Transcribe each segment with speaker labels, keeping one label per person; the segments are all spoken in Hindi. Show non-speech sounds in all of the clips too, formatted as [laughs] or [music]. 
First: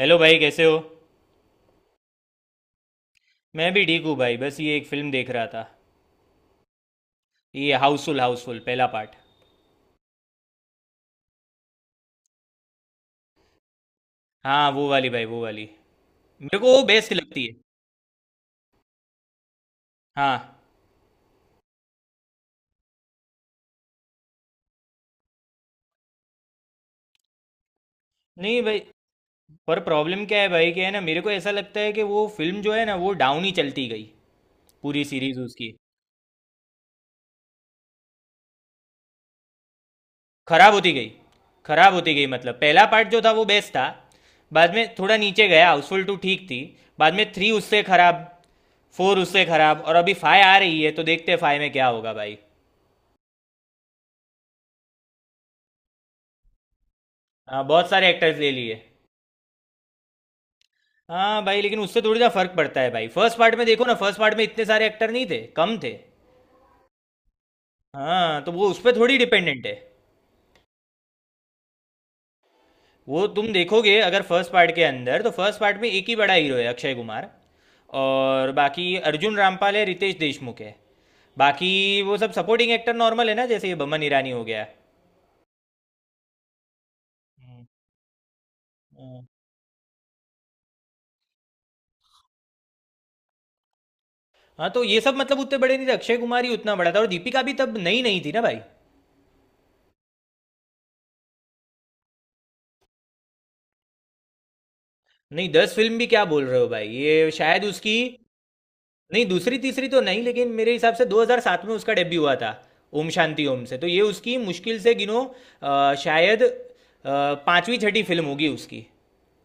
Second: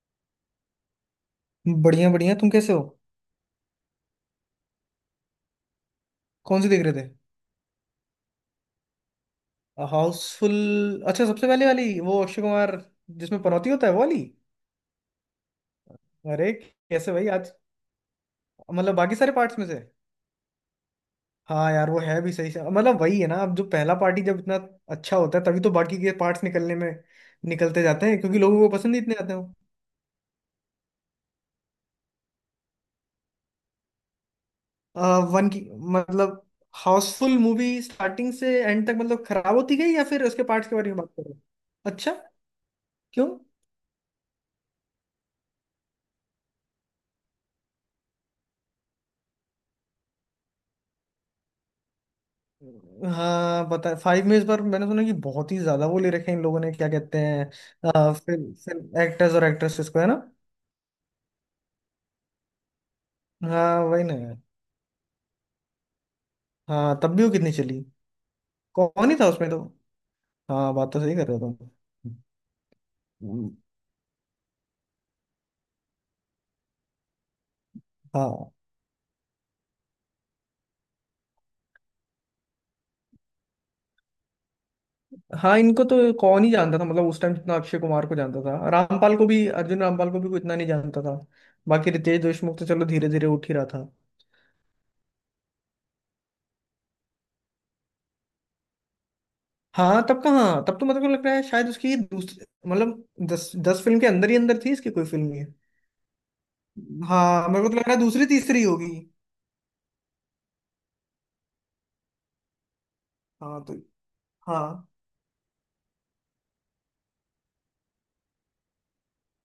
Speaker 1: हेलो भाई कैसे हो।
Speaker 2: बढ़िया बढ़िया। तुम कैसे हो।
Speaker 1: मैं भी ठीक हूँ भाई, बस ये एक फिल्म देख रहा था।
Speaker 2: कौन सी देख रहे थे।
Speaker 1: ये हाउसफुल, हाउसफुल पहला पार्ट।
Speaker 2: हाउसफुल। अच्छा सबसे पहले वाली, वो अक्षय कुमार जिसमें पनौती होता है, वो वाली।
Speaker 1: हाँ वो वाली भाई, वो वाली।
Speaker 2: अरे
Speaker 1: मेरे को वो बेस्ट
Speaker 2: कैसे भाई
Speaker 1: लगती
Speaker 2: आज,
Speaker 1: है।
Speaker 2: बाकी सारे पार्ट्स में से।
Speaker 1: हाँ।
Speaker 2: हाँ यार वो है भी सही से। वही है ना, अब जो पहला पार्टी जब इतना अच्छा होता है तभी तो बाकी के पार्ट्स निकलने में, निकलते जाते हैं क्योंकि
Speaker 1: नहीं
Speaker 2: लोगों को
Speaker 1: भाई,
Speaker 2: पसंद ही इतने आते हो।
Speaker 1: पर प्रॉब्लम क्या है भाई कि है ना, मेरे को ऐसा लगता है कि वो फिल्म जो है ना, वो डाउन ही चलती गई पूरी सीरीज
Speaker 2: वन की,
Speaker 1: उसकी।
Speaker 2: मतलब हाउसफुल मूवी स्टार्टिंग से एंड तक खराब होती गई, या फिर उसके पार्ट्स
Speaker 1: खराब
Speaker 2: के बारे
Speaker 1: होती
Speaker 2: में बात
Speaker 1: गई।
Speaker 2: करो।
Speaker 1: खराब
Speaker 2: अच्छा,
Speaker 1: होती गई मतलब पहला पार्ट जो
Speaker 2: क्यों।
Speaker 1: था वो बेस्ट था। बाद में थोड़ा नीचे गया, हाउसफुल टू ठीक थी। बाद में थ्री उससे खराब, फोर उससे खराब, और अभी फाइव आ रही है तो देखते हैं फाइव में क्या होगा भाई।
Speaker 2: हाँ बता, फाइव में इस बार मैंने सुना कि बहुत ही ज्यादा वो ले रखे हैं इन लोगों ने, क्या कहते हैं।
Speaker 1: हाँ बहुत सारे एक्टर्स ले
Speaker 2: फिल्म
Speaker 1: लिए।
Speaker 2: फिल्म एक्टर्स और एक्ट्रेसेस को, है ना।
Speaker 1: हाँ भाई, लेकिन उससे थोड़ी सा फर्क पड़ता है भाई। फर्स्ट पार्ट में
Speaker 2: हाँ
Speaker 1: देखो ना,
Speaker 2: वही ना।
Speaker 1: फर्स्ट पार्ट में इतने सारे एक्टर नहीं थे, कम थे।
Speaker 2: हाँ तब भी वो कितनी चली।
Speaker 1: हाँ तो वो उस पर
Speaker 2: कौन ही
Speaker 1: थोड़ी
Speaker 2: था उसमें तो।
Speaker 1: डिपेंडेंट है।
Speaker 2: हाँ बात तो सही कर रहे हो
Speaker 1: वो तुम
Speaker 2: तुम।
Speaker 1: देखोगे अगर फर्स्ट पार्ट के अंदर, तो फर्स्ट पार्ट में एक ही बड़ा हीरो है अक्षय कुमार,
Speaker 2: हाँ।
Speaker 1: और बाकी अर्जुन रामपाल है, रितेश देशमुख है। बाकी वो सब सपोर्टिंग एक्टर नॉर्मल है ना, जैसे ये बमन ईरानी हो गया।
Speaker 2: हाँ इनको तो कौन ही जानता था, उस टाइम जितना
Speaker 1: हम्म।
Speaker 2: अक्षय कुमार को जानता था, रामपाल
Speaker 1: हाँ।
Speaker 2: को भी, अर्जुन रामपाल को भी कोई इतना नहीं जानता था। बाकी रितेश देशमुख तो चलो धीरे धीरे उठ ही रहा था।
Speaker 1: हाँ, तो ये सब मतलब उतने बड़े नहीं थे, अक्षय कुमार ही उतना बड़ा था, और दीपिका भी तब नई नहीं थी ना भाई।
Speaker 2: हाँ तब कहाँ, तब तो लगता है शायद उसकी दूसरी, मतलब दस दस फिल्म के अंदर ही अंदर थी इसकी कोई फिल्म।
Speaker 1: नहीं, दस फिल्म भी क्या बोल रहे हो भाई, ये
Speaker 2: हाँ मेरे
Speaker 1: शायद
Speaker 2: को तो लग
Speaker 1: उसकी,
Speaker 2: रहा है दूसरी तीसरी होगी।
Speaker 1: नहीं दूसरी तीसरी तो नहीं, लेकिन मेरे हिसाब से 2007 में उसका डेब्यू हुआ था ओम शांति
Speaker 2: हाँ
Speaker 1: ओम
Speaker 2: तो।
Speaker 1: से, तो ये उसकी मुश्किल
Speaker 2: हाँ
Speaker 1: से गिनो, शायद पांचवी छठी फिल्म होगी उसकी।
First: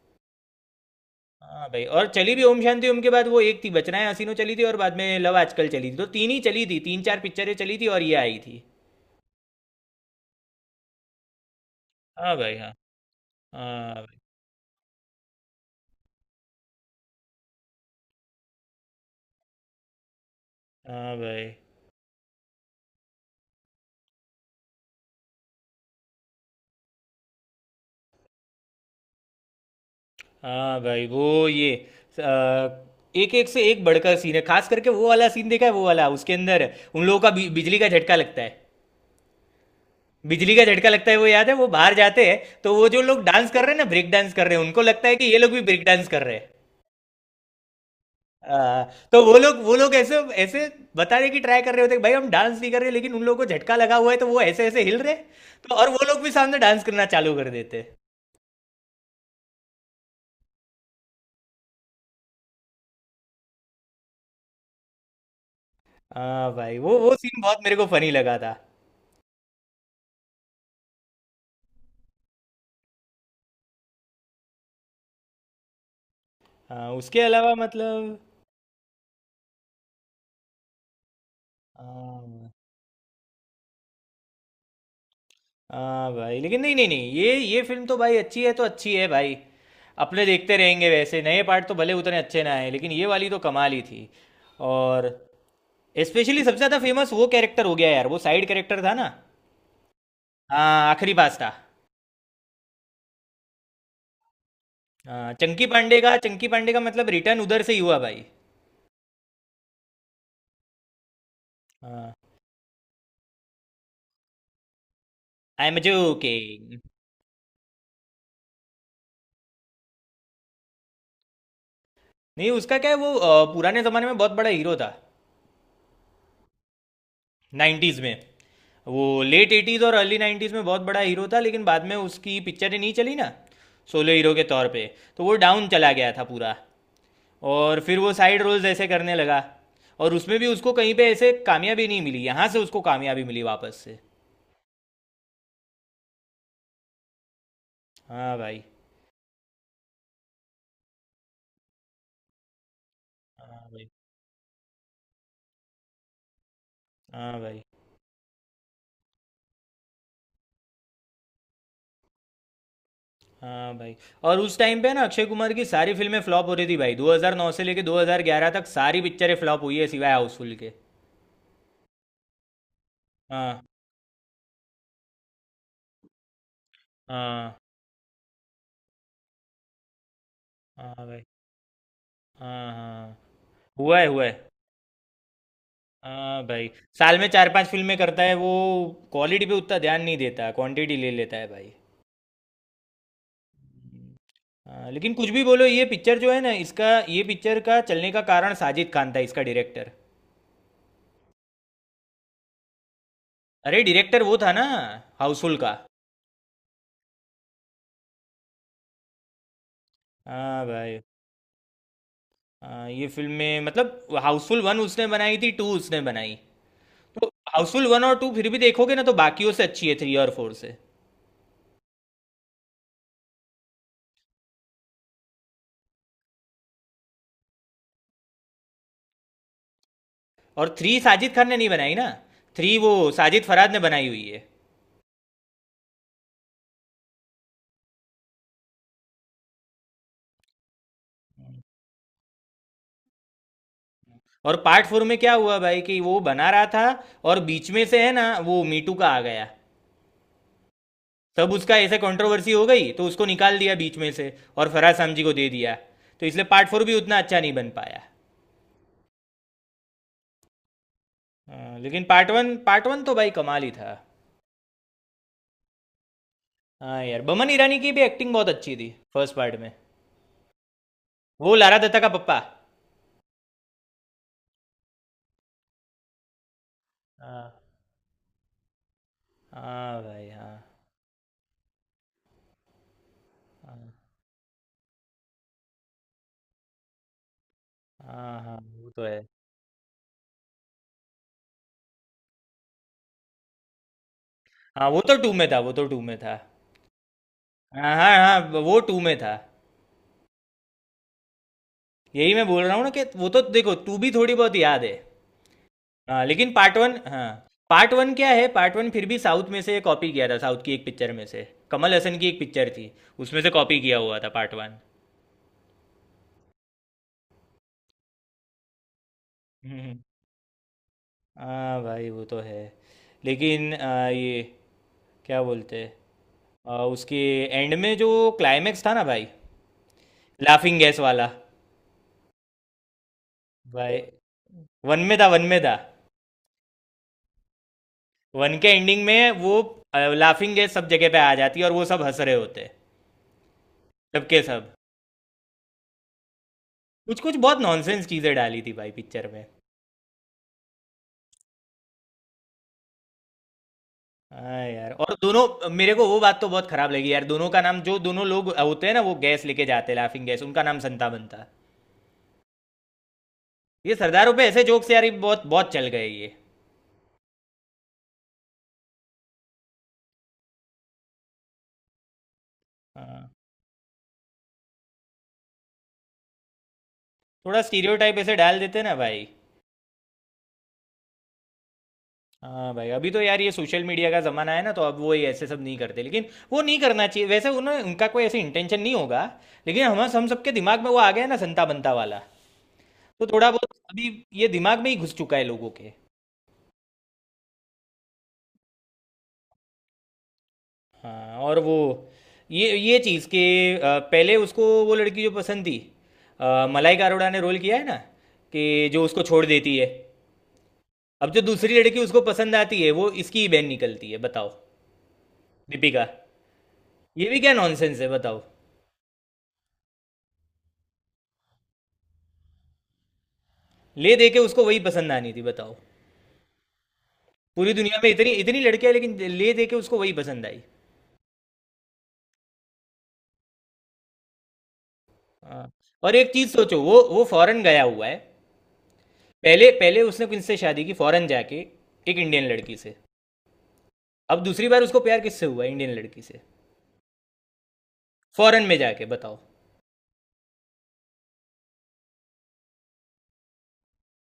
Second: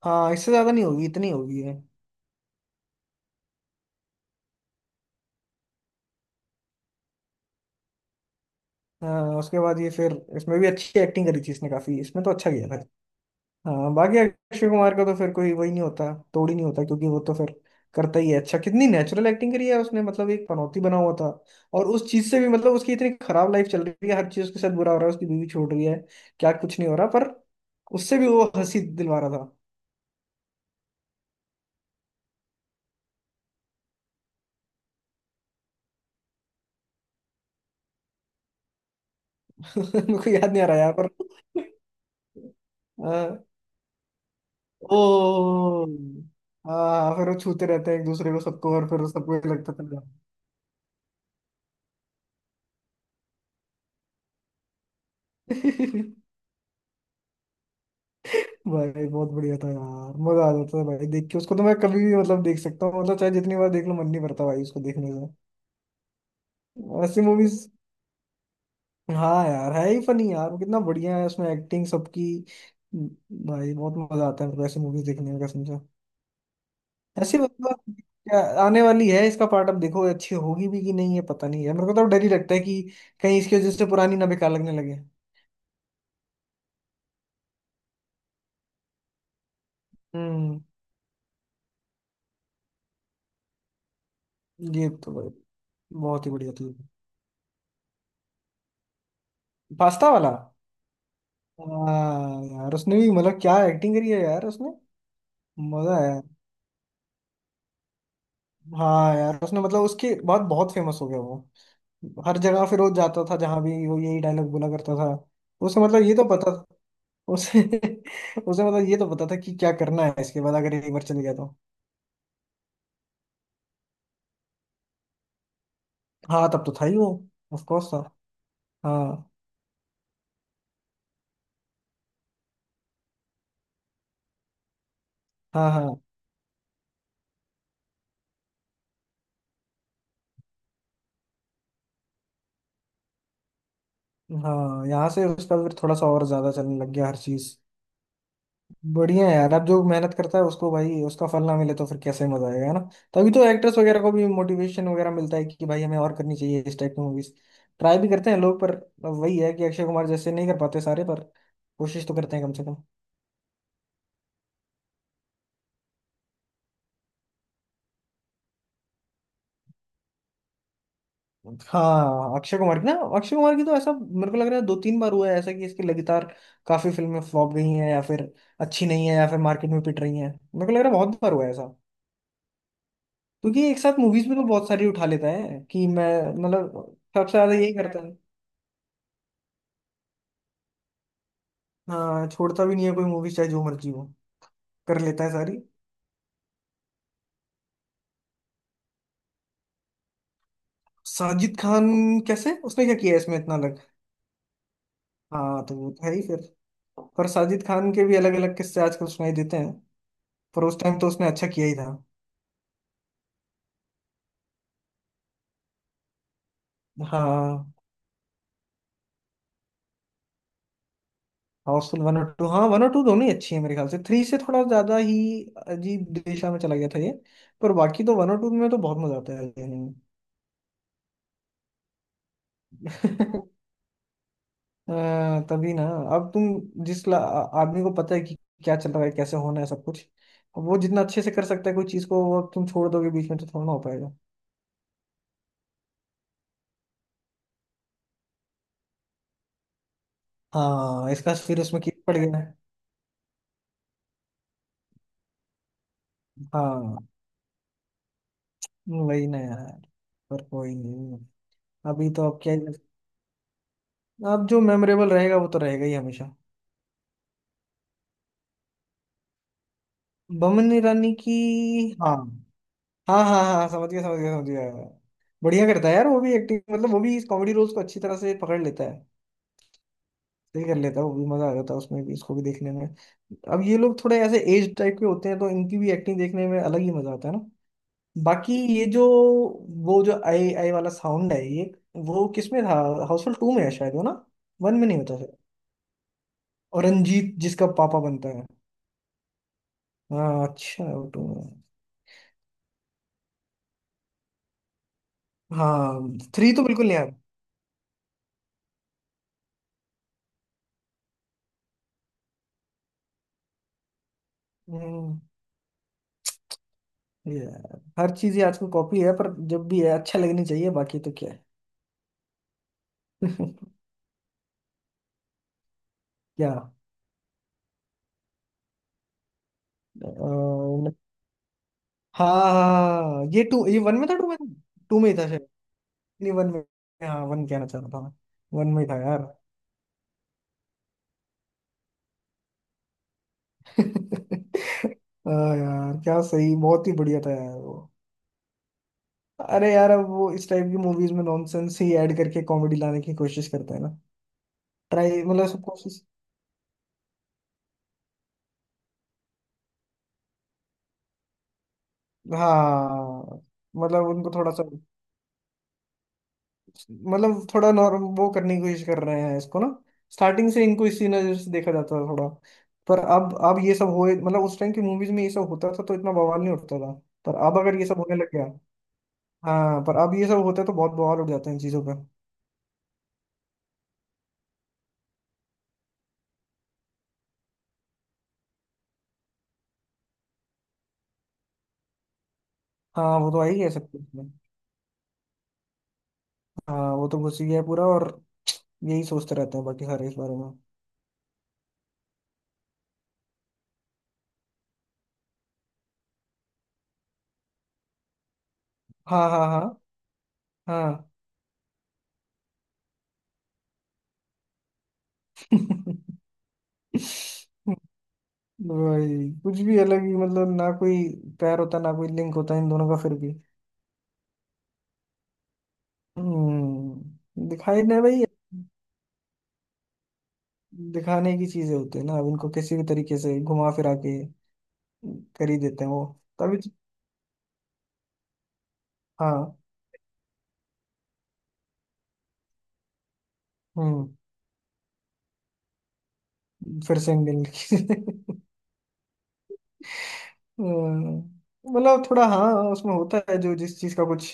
Speaker 2: हाँ इससे ज्यादा नहीं होगी, इतनी होगी
Speaker 1: हाँ
Speaker 2: है।
Speaker 1: भाई, और चली भी ओम शांति ओम के बाद वो एक थी बचनाएं हसीनो चली थी, और बाद में लव आजकल चली थी, तो तीन ही चली थी, तीन चार पिक्चरें चली थी और ये आई थी।
Speaker 2: हाँ उसके बाद ये फिर इसमें भी अच्छी एक्टिंग करी थी इसने, काफी इसमें तो
Speaker 1: हाँ
Speaker 2: अच्छा
Speaker 1: भाई
Speaker 2: किया
Speaker 1: हाँ।
Speaker 2: था।
Speaker 1: हाँ
Speaker 2: हाँ
Speaker 1: भाई।
Speaker 2: बाकी अक्षय कुमार का तो फिर कोई वही नहीं होता, तोड़ ही नहीं होता क्योंकि वो तो फिर करता ही है अच्छा। कितनी नेचुरल एक्टिंग करी है उसने, एक पनौती बना हुआ
Speaker 1: हाँ
Speaker 2: था,
Speaker 1: भाई।
Speaker 2: और उस चीज से भी उसकी इतनी खराब लाइफ चल रही है, हर चीज उसके साथ बुरा हो रहा है, उसकी बीवी छोड़ रही है, क्या कुछ नहीं हो रहा, पर उससे भी वो हंसी दिलवा रहा था।
Speaker 1: हाँ भाई वो ये, आ, एक एक से एक बढ़कर सीन है, खास करके वो वाला सीन देखा है, वो वाला उसके अंदर, उन लोगों का बिजली का झटका लगता है।
Speaker 2: [laughs] मेरे को याद
Speaker 1: बिजली
Speaker 2: नहीं
Speaker 1: का
Speaker 2: आ रहा
Speaker 1: झटका
Speaker 2: यार पर।
Speaker 1: लगता है वो याद है, वो बाहर जाते हैं
Speaker 2: [laughs]
Speaker 1: तो वो जो लोग
Speaker 2: हाँ।
Speaker 1: डांस कर रहे हैं ना, ब्रेक डांस कर रहे हैं, उनको
Speaker 2: ओ।
Speaker 1: लगता है कि ये लोग भी ब्रेक डांस कर रहे हैं।
Speaker 2: हाँ फिर वो छूते रहते हैं एक दूसरे को, सबको,
Speaker 1: आ,
Speaker 2: और फिर
Speaker 1: तो
Speaker 2: सबको
Speaker 1: वो
Speaker 2: ये
Speaker 1: लोग
Speaker 2: लगता
Speaker 1: वो
Speaker 2: था
Speaker 1: लोग
Speaker 2: यार।
Speaker 1: ऐसे ऐसे बताने की ट्राई कर रहे होते हैं कि भाई हम डांस नहीं कर रहे, लेकिन उन लोगों को झटका लगा हुआ है तो वो ऐसे ऐसे हिल रहे हैं। तो और वो लोग
Speaker 2: [laughs]
Speaker 1: भी सामने डांस करना चालू कर देते हैं।
Speaker 2: भाई बहुत बढ़िया था यार, मजा आ जाता था भाई देख के उसको। तो मैं कभी भी देख सकता हूँ, चाहे जितनी बार देख लो मन नहीं भरता भाई उसको देखने
Speaker 1: हाँ भाई,
Speaker 2: से,
Speaker 1: वो
Speaker 2: ऐसी
Speaker 1: सीन बहुत
Speaker 2: मूवीज।
Speaker 1: मेरे को फनी लगा था।
Speaker 2: हाँ यार है ही फनी यार, कितना बढ़िया है उसमें एक्टिंग सबकी। भाई बहुत मजा आता है मेरे को ऐसी मूवीज देखने में कसम से।
Speaker 1: हाँ, उसके
Speaker 2: ऐसी
Speaker 1: अलावा मतलब।
Speaker 2: क्या आने वाली है इसका पार्ट अब, देखो अच्छी होगी भी कि नहीं है पता नहीं है। मेरे को तो अब डर ही
Speaker 1: हाँ,
Speaker 2: लगता है कि कहीं इसकी वजह से पुरानी ना बेकार लगने लगे।
Speaker 1: हाँ भाई, लेकिन नहीं नहीं नहीं ये ये फिल्म तो भाई अच्छी है तो अच्छी है भाई। अपने देखते
Speaker 2: हम्म।
Speaker 1: रहेंगे, वैसे नए पार्ट तो भले उतने अच्छे ना आए, लेकिन ये वाली तो कमाल ही थी।
Speaker 2: ये
Speaker 1: और
Speaker 2: तो भाई बहुत ही
Speaker 1: स्पेशली
Speaker 2: बढ़िया
Speaker 1: सबसे
Speaker 2: थी।
Speaker 1: ज़्यादा फेमस वो कैरेक्टर हो गया यार, वो साइड कैरेक्टर था ना।
Speaker 2: पास्ता वाला।
Speaker 1: हाँ आखिरी पास था।
Speaker 2: हाँ यार उसने भी क्या एक्टिंग करी है यार उसने।
Speaker 1: हाँ, चंकी
Speaker 2: मजा
Speaker 1: पांडे का,
Speaker 2: है।
Speaker 1: चंकी पांडे का मतलब रिटर्न उधर से ही हुआ भाई।
Speaker 2: हाँ यार उसने उसके बाद बहुत फेमस हो गया वो।
Speaker 1: हाँ।
Speaker 2: हर जगह फिर वो जाता था, जहां भी वो यही डायलॉग बोला करता था।
Speaker 1: आई एम
Speaker 2: उसे मतलब ये तो पता
Speaker 1: जोकिंग।
Speaker 2: उसे [laughs] उसे ये तो पता था कि क्या करना है इसके बाद, अगर एक बार चले गया तो।
Speaker 1: नहीं उसका क्या है, वो पुराने ज़माने में बहुत बड़ा हीरो था,
Speaker 2: हाँ तब तो था ही वो, ऑफ कोर्स
Speaker 1: नाइन्टीज़
Speaker 2: था।
Speaker 1: में। वो
Speaker 2: हाँ
Speaker 1: लेट एटीज़ और अर्ली नाइन्टीज़ में बहुत बड़ा हीरो था, लेकिन बाद में उसकी पिक्चरें नहीं चली ना सोलो हीरो के तौर पे। तो वो डाउन
Speaker 2: हाँ
Speaker 1: चला
Speaker 2: हाँ।
Speaker 1: गया था पूरा। और फिर वो साइड रोल्स ऐसे करने लगा, और उसमें भी उसको कहीं पे ऐसे कामयाबी नहीं मिली, यहाँ से उसको कामयाबी मिली वापस से।
Speaker 2: हाँ यहाँ से उसका फिर थोड़ा सा और ज्यादा चलने लग गया हर चीज।
Speaker 1: हाँ भाई।
Speaker 2: बढ़िया है यार, अब जो मेहनत करता है उसको भाई उसका फल ना मिले तो फिर कैसे मजा आएगा, है ना। तभी तो
Speaker 1: हाँ
Speaker 2: एक्टर्स
Speaker 1: भाई।
Speaker 2: वगैरह को भी मोटिवेशन वगैरह मिलता है कि भाई हमें और करनी चाहिए इस टाइप की मूवीज।
Speaker 1: हाँ भाई।
Speaker 2: ट्राई भी करते हैं लोग, पर अब वही है कि अक्षय कुमार जैसे नहीं कर पाते सारे, पर कोशिश तो करते हैं कम से कम।
Speaker 1: हाँ भाई, और उस टाइम पे ना अक्षय कुमार की सारी फिल्में फ्लॉप हो रही थी भाई, 2009 से लेके 2011 तक सारी पिक्चरें फ्लॉप हुई है सिवाय हाउसफुल के।
Speaker 2: हाँ अक्षय कुमार की ना, अक्षय कुमार
Speaker 1: हाँ।
Speaker 2: की तो ऐसा मेरे को लग रहा है दो तीन बार हुआ है ऐसा कि इसकी लगातार काफी फिल्में फ्लॉप
Speaker 1: हाँ।
Speaker 2: गई हैं, या फिर अच्छी नहीं है, या फिर मार्केट में पिट रही हैं। मेरे को लग रहा
Speaker 1: हाँ
Speaker 2: है बहुत
Speaker 1: भाई।
Speaker 2: बार हुआ है ऐसा,
Speaker 1: हाँ हाँ।
Speaker 2: क्योंकि एक
Speaker 1: हुआ
Speaker 2: साथ
Speaker 1: है, हुआ
Speaker 2: मूवीज भी तो
Speaker 1: है।
Speaker 2: बहुत सारी उठा लेता है कि मैं,
Speaker 1: हाँ भाई। साल में
Speaker 2: सबसे
Speaker 1: चार
Speaker 2: ज्यादा
Speaker 1: पांच
Speaker 2: यही
Speaker 1: फिल्में
Speaker 2: करता है।
Speaker 1: करता है वो। क्वालिटी पे उतना ध्यान नहीं देता, क्वांटिटी ले लेता है भाई।
Speaker 2: हाँ छोड़ता भी नहीं है कोई मूवी, चाहे जो मर्जी हो
Speaker 1: हाँ,
Speaker 2: कर
Speaker 1: लेकिन
Speaker 2: लेता
Speaker 1: कुछ
Speaker 2: है
Speaker 1: भी
Speaker 2: सारी।
Speaker 1: बोलो, ये पिक्चर जो है ना, इसका, ये पिक्चर का चलने का कारण साजिद खान था, इसका डायरेक्टर।
Speaker 2: साजिद खान, कैसे उसने क्या किया है इसमें इतना अलग।
Speaker 1: अरे डायरेक्टर वो था ना हाउसफुल
Speaker 2: हाँ
Speaker 1: का।
Speaker 2: तो वो तो है ही फिर, पर साजिद खान के भी अलग अलग किस्से आजकल सुनाई देते हैं। पर
Speaker 1: हाँ
Speaker 2: उस टाइम
Speaker 1: भाई,
Speaker 2: तो उसने अच्छा किया ही था।
Speaker 1: हाँ ये फिल्म में मतलब हाउसफुल वन उसने बनाई थी, टू उसने बनाई, तो
Speaker 2: हाँ
Speaker 1: हाउसफुल वन और टू फिर भी देखोगे ना तो बाकियों से अच्छी है, थ्री और फोर से।
Speaker 2: हाउसफुल वन और टू, हाँ वन और टू दोनों ही अच्छी है मेरे ख्याल से। थ्री से थोड़ा ज्यादा ही अजीब दिशा में चला गया था ये। पर बाकी तो वन और टू में तो बहुत मजा आता है देखने
Speaker 1: और थ्री साजिद खान ने नहीं बनाई ना, थ्री वो
Speaker 2: में।
Speaker 1: साजिद
Speaker 2: [laughs]
Speaker 1: फरहाद ने बनाई हुई है।
Speaker 2: हाँ, तभी ना। अब तुम जिस आदमी को पता है कि क्या चल रहा है, कैसे होना है सब कुछ, अब वो जितना अच्छे से कर सकता है कोई चीज को, वो अब तुम छोड़ दोगे बीच में तो थोड़ा ना हो पाएगा।
Speaker 1: और पार्ट फोर में क्या हुआ भाई कि वो बना रहा था, और बीच में से है ना वो मीटू का आ गया।
Speaker 2: हाँ इसका
Speaker 1: तब
Speaker 2: फिर
Speaker 1: उसका
Speaker 2: उसमें
Speaker 1: ऐसे
Speaker 2: कीच पड़ गया
Speaker 1: कंट्रोवर्सी
Speaker 2: है।
Speaker 1: हो गई तो उसको निकाल दिया बीच में से, और फराज सामजी को दे दिया। तो इसलिए पार्ट फोर भी
Speaker 2: हाँ
Speaker 1: उतना अच्छा नहीं बन पाया।
Speaker 2: वही ना यार, पर कोई नहीं।
Speaker 1: हाँ, लेकिन
Speaker 2: अभी तो
Speaker 1: पार्ट
Speaker 2: अब क्या
Speaker 1: वन
Speaker 2: ही
Speaker 1: पार्ट वन तो भाई कमाल ही था।
Speaker 2: अब जो मेमोरेबल रहेगा वो तो रहेगा ही हमेशा।
Speaker 1: हाँ यार, बमन ईरानी की भी एक्टिंग बहुत अच्छी थी फर्स्ट पार्ट में।
Speaker 2: बमन ईरानी की।
Speaker 1: वो लारा दत्ता का
Speaker 2: हाँ
Speaker 1: पप्पा।
Speaker 2: हाँ हाँ, हाँ समझ गया समझ गया समझ गया। बढ़िया करता है यार वो भी एक्टिंग, वो भी इस कॉमेडी
Speaker 1: हाँ।
Speaker 2: रोल्स को अच्छी तरह से पकड़ लेता है।
Speaker 1: हाँ भाई हाँ।
Speaker 2: ये कर लेता, वो भी मजा आ जाता है उसमें भी, इसको भी देखने में। अब ये लोग थोड़े ऐसे एज टाइप के होते हैं, तो इनकी भी एक्टिंग देखने में अलग ही मजा आता है ना।
Speaker 1: हाँ हाँ
Speaker 2: बाकी
Speaker 1: हाँ।
Speaker 2: ये
Speaker 1: वो तो
Speaker 2: जो,
Speaker 1: है।
Speaker 2: वो जो आई आई वाला साउंड है ये, वो किसमें था। हाउसफुल टू में है शायद वो ना, वन में
Speaker 1: हाँ
Speaker 2: नहीं
Speaker 1: वो तो
Speaker 2: होता
Speaker 1: टू
Speaker 2: शायद।
Speaker 1: में था, वो तो टू में था।
Speaker 2: और रंजीत जिसका
Speaker 1: हाँ
Speaker 2: पापा
Speaker 1: हाँ
Speaker 2: बनता है।
Speaker 1: हाँ, वो टू में था।
Speaker 2: हाँ अच्छा वो टू में।
Speaker 1: यही मैं बोल रहा हूँ ना कि वो तो देखो, तू भी थोड़ी बहुत याद है।
Speaker 2: हाँ
Speaker 1: हाँ लेकिन
Speaker 2: थ्री तो
Speaker 1: पार्ट
Speaker 2: बिल्कुल
Speaker 1: वन,
Speaker 2: नहीं आया।
Speaker 1: हाँ पार्ट वन क्या है, पार्ट वन फिर भी साउथ में से कॉपी किया था, साउथ की एक पिक्चर में से। कमल हसन की एक पिक्चर थी, उसमें से कॉपी किया हुआ था पार्ट वन।
Speaker 2: हम्म, ये हर चीज ही आजकल कॉपी है, पर जब भी है
Speaker 1: हम्म।
Speaker 2: अच्छा लगनी चाहिए, बाकी तो क्या
Speaker 1: हाँ भाई वो तो है।
Speaker 2: है। [laughs]
Speaker 1: लेकिन ये क्या बोलते हैं, उसके एंड में जो क्लाइमेक्स था ना भाई, लाफिंग
Speaker 2: क्या,
Speaker 1: गैस वाला।
Speaker 2: हाँ हाँ हाँ, हाँ, ये टू, ये वन
Speaker 1: भाई
Speaker 2: में था, टू में था, टू
Speaker 1: वन
Speaker 2: में ही
Speaker 1: में था,
Speaker 2: था
Speaker 1: वन
Speaker 2: शायद,
Speaker 1: में था।
Speaker 2: नहीं वन में, हाँ वन कहना चाह रहा था
Speaker 1: वन
Speaker 2: मैं,
Speaker 1: के
Speaker 2: वन में ही था
Speaker 1: एंडिंग
Speaker 2: यार।
Speaker 1: में वो लाफिंग गैस सब जगह पे आ जाती है और वो सब हंस रहे होते हैं, सबके सब।
Speaker 2: [laughs] हाँ यार क्या सही, बहुत ही
Speaker 1: कुछ
Speaker 2: बढ़िया था
Speaker 1: कुछ
Speaker 2: यार
Speaker 1: बहुत
Speaker 2: वो।
Speaker 1: नॉनसेंस चीज़ें डाली थी भाई पिक्चर में।
Speaker 2: अरे यार अब वो इस टाइप की मूवीज में नॉनसेंस ही ऐड करके कॉमेडी लाने की कोशिश करते हैं ना।
Speaker 1: हाँ यार, और
Speaker 2: ट्राई सब
Speaker 1: दोनों, मेरे
Speaker 2: कोशिश।
Speaker 1: को वो बात तो बहुत खराब लगी यार, दोनों का नाम, जो दोनों लोग होते हैं ना वो गैस लेके जाते हैं लाफिंग गैस, उनका नाम संता बनता है।
Speaker 2: हाँ
Speaker 1: ये
Speaker 2: उनको
Speaker 1: सरदारों पे
Speaker 2: थोड़ा
Speaker 1: ऐसे
Speaker 2: सा,
Speaker 1: जोक्स यार, ये बहुत बहुत चल गए ये।
Speaker 2: थोड़ा नॉर्म वो करने की कोशिश कर रहे हैं इसको ना। स्टार्टिंग से इनको इसी नजर से देखा जाता था थोड़ा, पर
Speaker 1: हाँ,
Speaker 2: अब ये सब हो, उस टाइम की मूवीज में ये सब होता था तो इतना बवाल नहीं उठता था, पर अब
Speaker 1: थोड़ा
Speaker 2: अगर ये सब होने
Speaker 1: स्टीरियोटाइप
Speaker 2: लग
Speaker 1: ऐसे
Speaker 2: गया।
Speaker 1: डाल देते ना भाई।
Speaker 2: हाँ पर अब ये सब होता है तो बहुत बवाल उठ जाते हैं इन चीजों पे।
Speaker 1: हाँ भाई, अभी तो यार ये सोशल मीडिया का ज़माना है ना, तो अब वो ये ऐसे सब नहीं करते, लेकिन वो नहीं करना चाहिए, वैसे उन्हें उनका कोई ऐसे इंटेंशन नहीं होगा, लेकिन हम सबके दिमाग में वो आ गया है ना, संता बनता वाला।
Speaker 2: हाँ
Speaker 1: तो
Speaker 2: वो तो आ
Speaker 1: थोड़ा
Speaker 2: ही गया
Speaker 1: बहुत
Speaker 2: सब कुछ
Speaker 1: अभी
Speaker 2: में।
Speaker 1: ये दिमाग में ही घुस चुका है लोगों के।
Speaker 2: हाँ वो तो घुस ही गया पूरा, और यही सोचते रहते हैं बाकी सारे इस बारे में।
Speaker 1: हाँ, और वो ये चीज़ कि पहले उसको वो लड़की जो पसंद थी, मलाइका अरोड़ा ने रोल किया है ना, कि जो उसको
Speaker 2: हाँ
Speaker 1: छोड़
Speaker 2: हाँ हाँ।
Speaker 1: देती है,
Speaker 2: हाँ
Speaker 1: अब जो दूसरी लड़की उसको पसंद आती है वो इसकी ही बहन निकलती है, बताओ, दीपिका। ये भी
Speaker 2: [laughs]
Speaker 1: क्या नॉनसेंस है बताओ।
Speaker 2: भाई कुछ भी अलग ही ना कोई पैर होता, ना कोई लिंक होता इन दोनों का फिर भी।
Speaker 1: ले दे के उसको वही पसंद आनी थी बताओ, पूरी
Speaker 2: दिखाने
Speaker 1: दुनिया में
Speaker 2: भाई,
Speaker 1: इतनी इतनी लड़कियां, लेकिन ले दे के उसको वही पसंद आई।
Speaker 2: दिखाने की चीजें होती है ना। अब इनको किसी भी तरीके से घुमा फिरा के कर ही
Speaker 1: हाँ,
Speaker 2: देते हैं वो।
Speaker 1: और एक चीज़
Speaker 2: तभी तो-
Speaker 1: सोचो, वो फॉरेन गया हुआ है,
Speaker 2: हाँ।
Speaker 1: पहले पहले उसने किनसे शादी की फॉरेन जाके, एक इंडियन लड़की से।
Speaker 2: हम्म
Speaker 1: अब दूसरी बार उसको प्यार किससे हुआ, इंडियन लड़की से,
Speaker 2: फिर से मिल। [laughs]
Speaker 1: फॉरेन में जाके, बताओ।
Speaker 2: थोड़ा हाँ उसमें होता है जो, जिस चीज का कुछ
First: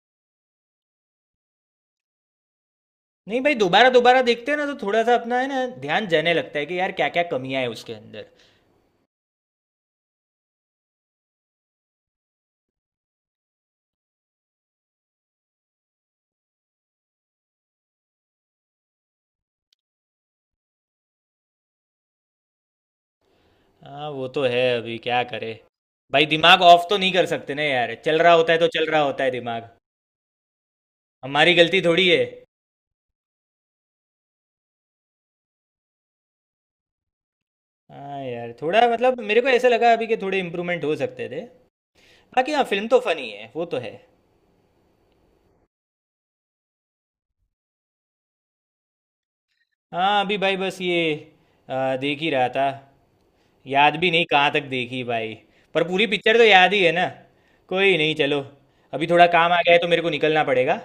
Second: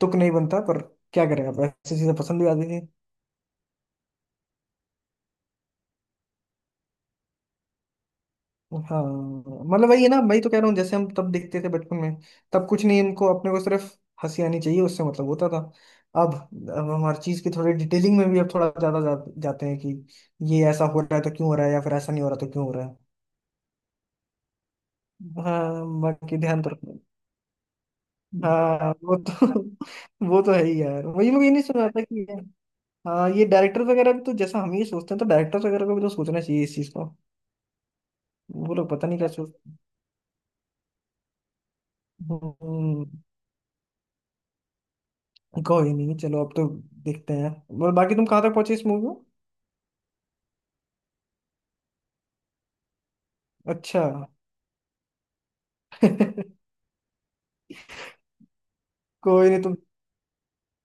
Speaker 2: तुक नहीं बनता, पर क्या करें, अब ऐसी चीजें पसंद भी आती।
Speaker 1: नहीं भाई, दोबारा दोबारा देखते हैं ना तो थोड़ा सा अपना है ना ध्यान जाने लगता है कि यार क्या क्या कमियां हैं उसके अंदर।
Speaker 2: हाँ वही है ना, वही तो कह रहा हूँ। जैसे हम तब देखते थे बचपन में, तब कुछ नहीं, इनको अपने को सिर्फ हंसी आनी चाहिए, उससे मतलब होता था। अब अब हम हर चीज की थोड़ी डिटेलिंग में भी अब थोड़ा ज्यादा जाते हैं कि ये ऐसा हो रहा है तो क्यों हो रहा है, या फिर ऐसा नहीं हो रहा तो क्यों हो रहा है।
Speaker 1: हाँ वो तो है, अभी क्या करे
Speaker 2: हाँ
Speaker 1: भाई,
Speaker 2: बाकी
Speaker 1: दिमाग
Speaker 2: ध्यान तो
Speaker 1: ऑफ तो
Speaker 2: रखना।
Speaker 1: नहीं कर सकते ना यार, चल रहा होता है तो चल
Speaker 2: हाँ
Speaker 1: रहा
Speaker 2: वो
Speaker 1: होता है
Speaker 2: तो
Speaker 1: दिमाग,
Speaker 2: [laughs] वो तो है ही यार। वही मैं, ये
Speaker 1: हमारी
Speaker 2: नहीं
Speaker 1: गलती
Speaker 2: सुना था
Speaker 1: थोड़ी है।
Speaker 2: कि। हाँ ये डायरेक्टर वगैरह भी तो, जैसा हम ये सोचते हैं, तो डायरेक्टर वगैरह को भी तो सोचना चाहिए इस चीज को।
Speaker 1: हाँ यार,
Speaker 2: वो
Speaker 1: थोड़ा
Speaker 2: लोग पता नहीं
Speaker 1: मतलब
Speaker 2: क्या
Speaker 1: मेरे को ऐसा
Speaker 2: सोचते हैं।
Speaker 1: लगा अभी कि थोड़े इम्प्रूवमेंट हो सकते थे। बाकी हाँ, फिल्म तो
Speaker 2: हम्म,
Speaker 1: फनी है, वो तो है।
Speaker 2: कोई नहीं चलो, अब तो देखते हैं। और बाकी तुम कहाँ तक पहुंचे इस मूवी में।
Speaker 1: हाँ अभी भाई बस ये, देख ही रहा था, याद
Speaker 2: अच्छा।
Speaker 1: भी नहीं कहाँ तक देखी भाई, पर पूरी पिक्चर तो
Speaker 2: [laughs]
Speaker 1: याद ही है ना। कोई नहीं चलो, अभी थोड़ा
Speaker 2: कोई
Speaker 1: काम आ
Speaker 2: नहीं
Speaker 1: गया
Speaker 2: तुम,
Speaker 1: है तो मेरे को निकलना पड़ेगा,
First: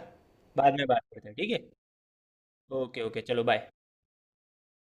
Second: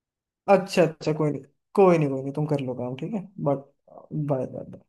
Speaker 1: बाद
Speaker 2: अच्छा
Speaker 1: में बात
Speaker 2: अच्छा
Speaker 1: करते
Speaker 2: कोई
Speaker 1: हैं,
Speaker 2: नहीं।
Speaker 1: ठीक है।
Speaker 2: कोई नहीं कोई नहीं तुम कर लो काम,
Speaker 1: ओके
Speaker 2: ठीक
Speaker 1: ओके,
Speaker 2: है।
Speaker 1: चलो
Speaker 2: बट,
Speaker 1: बाय।
Speaker 2: Bye bye.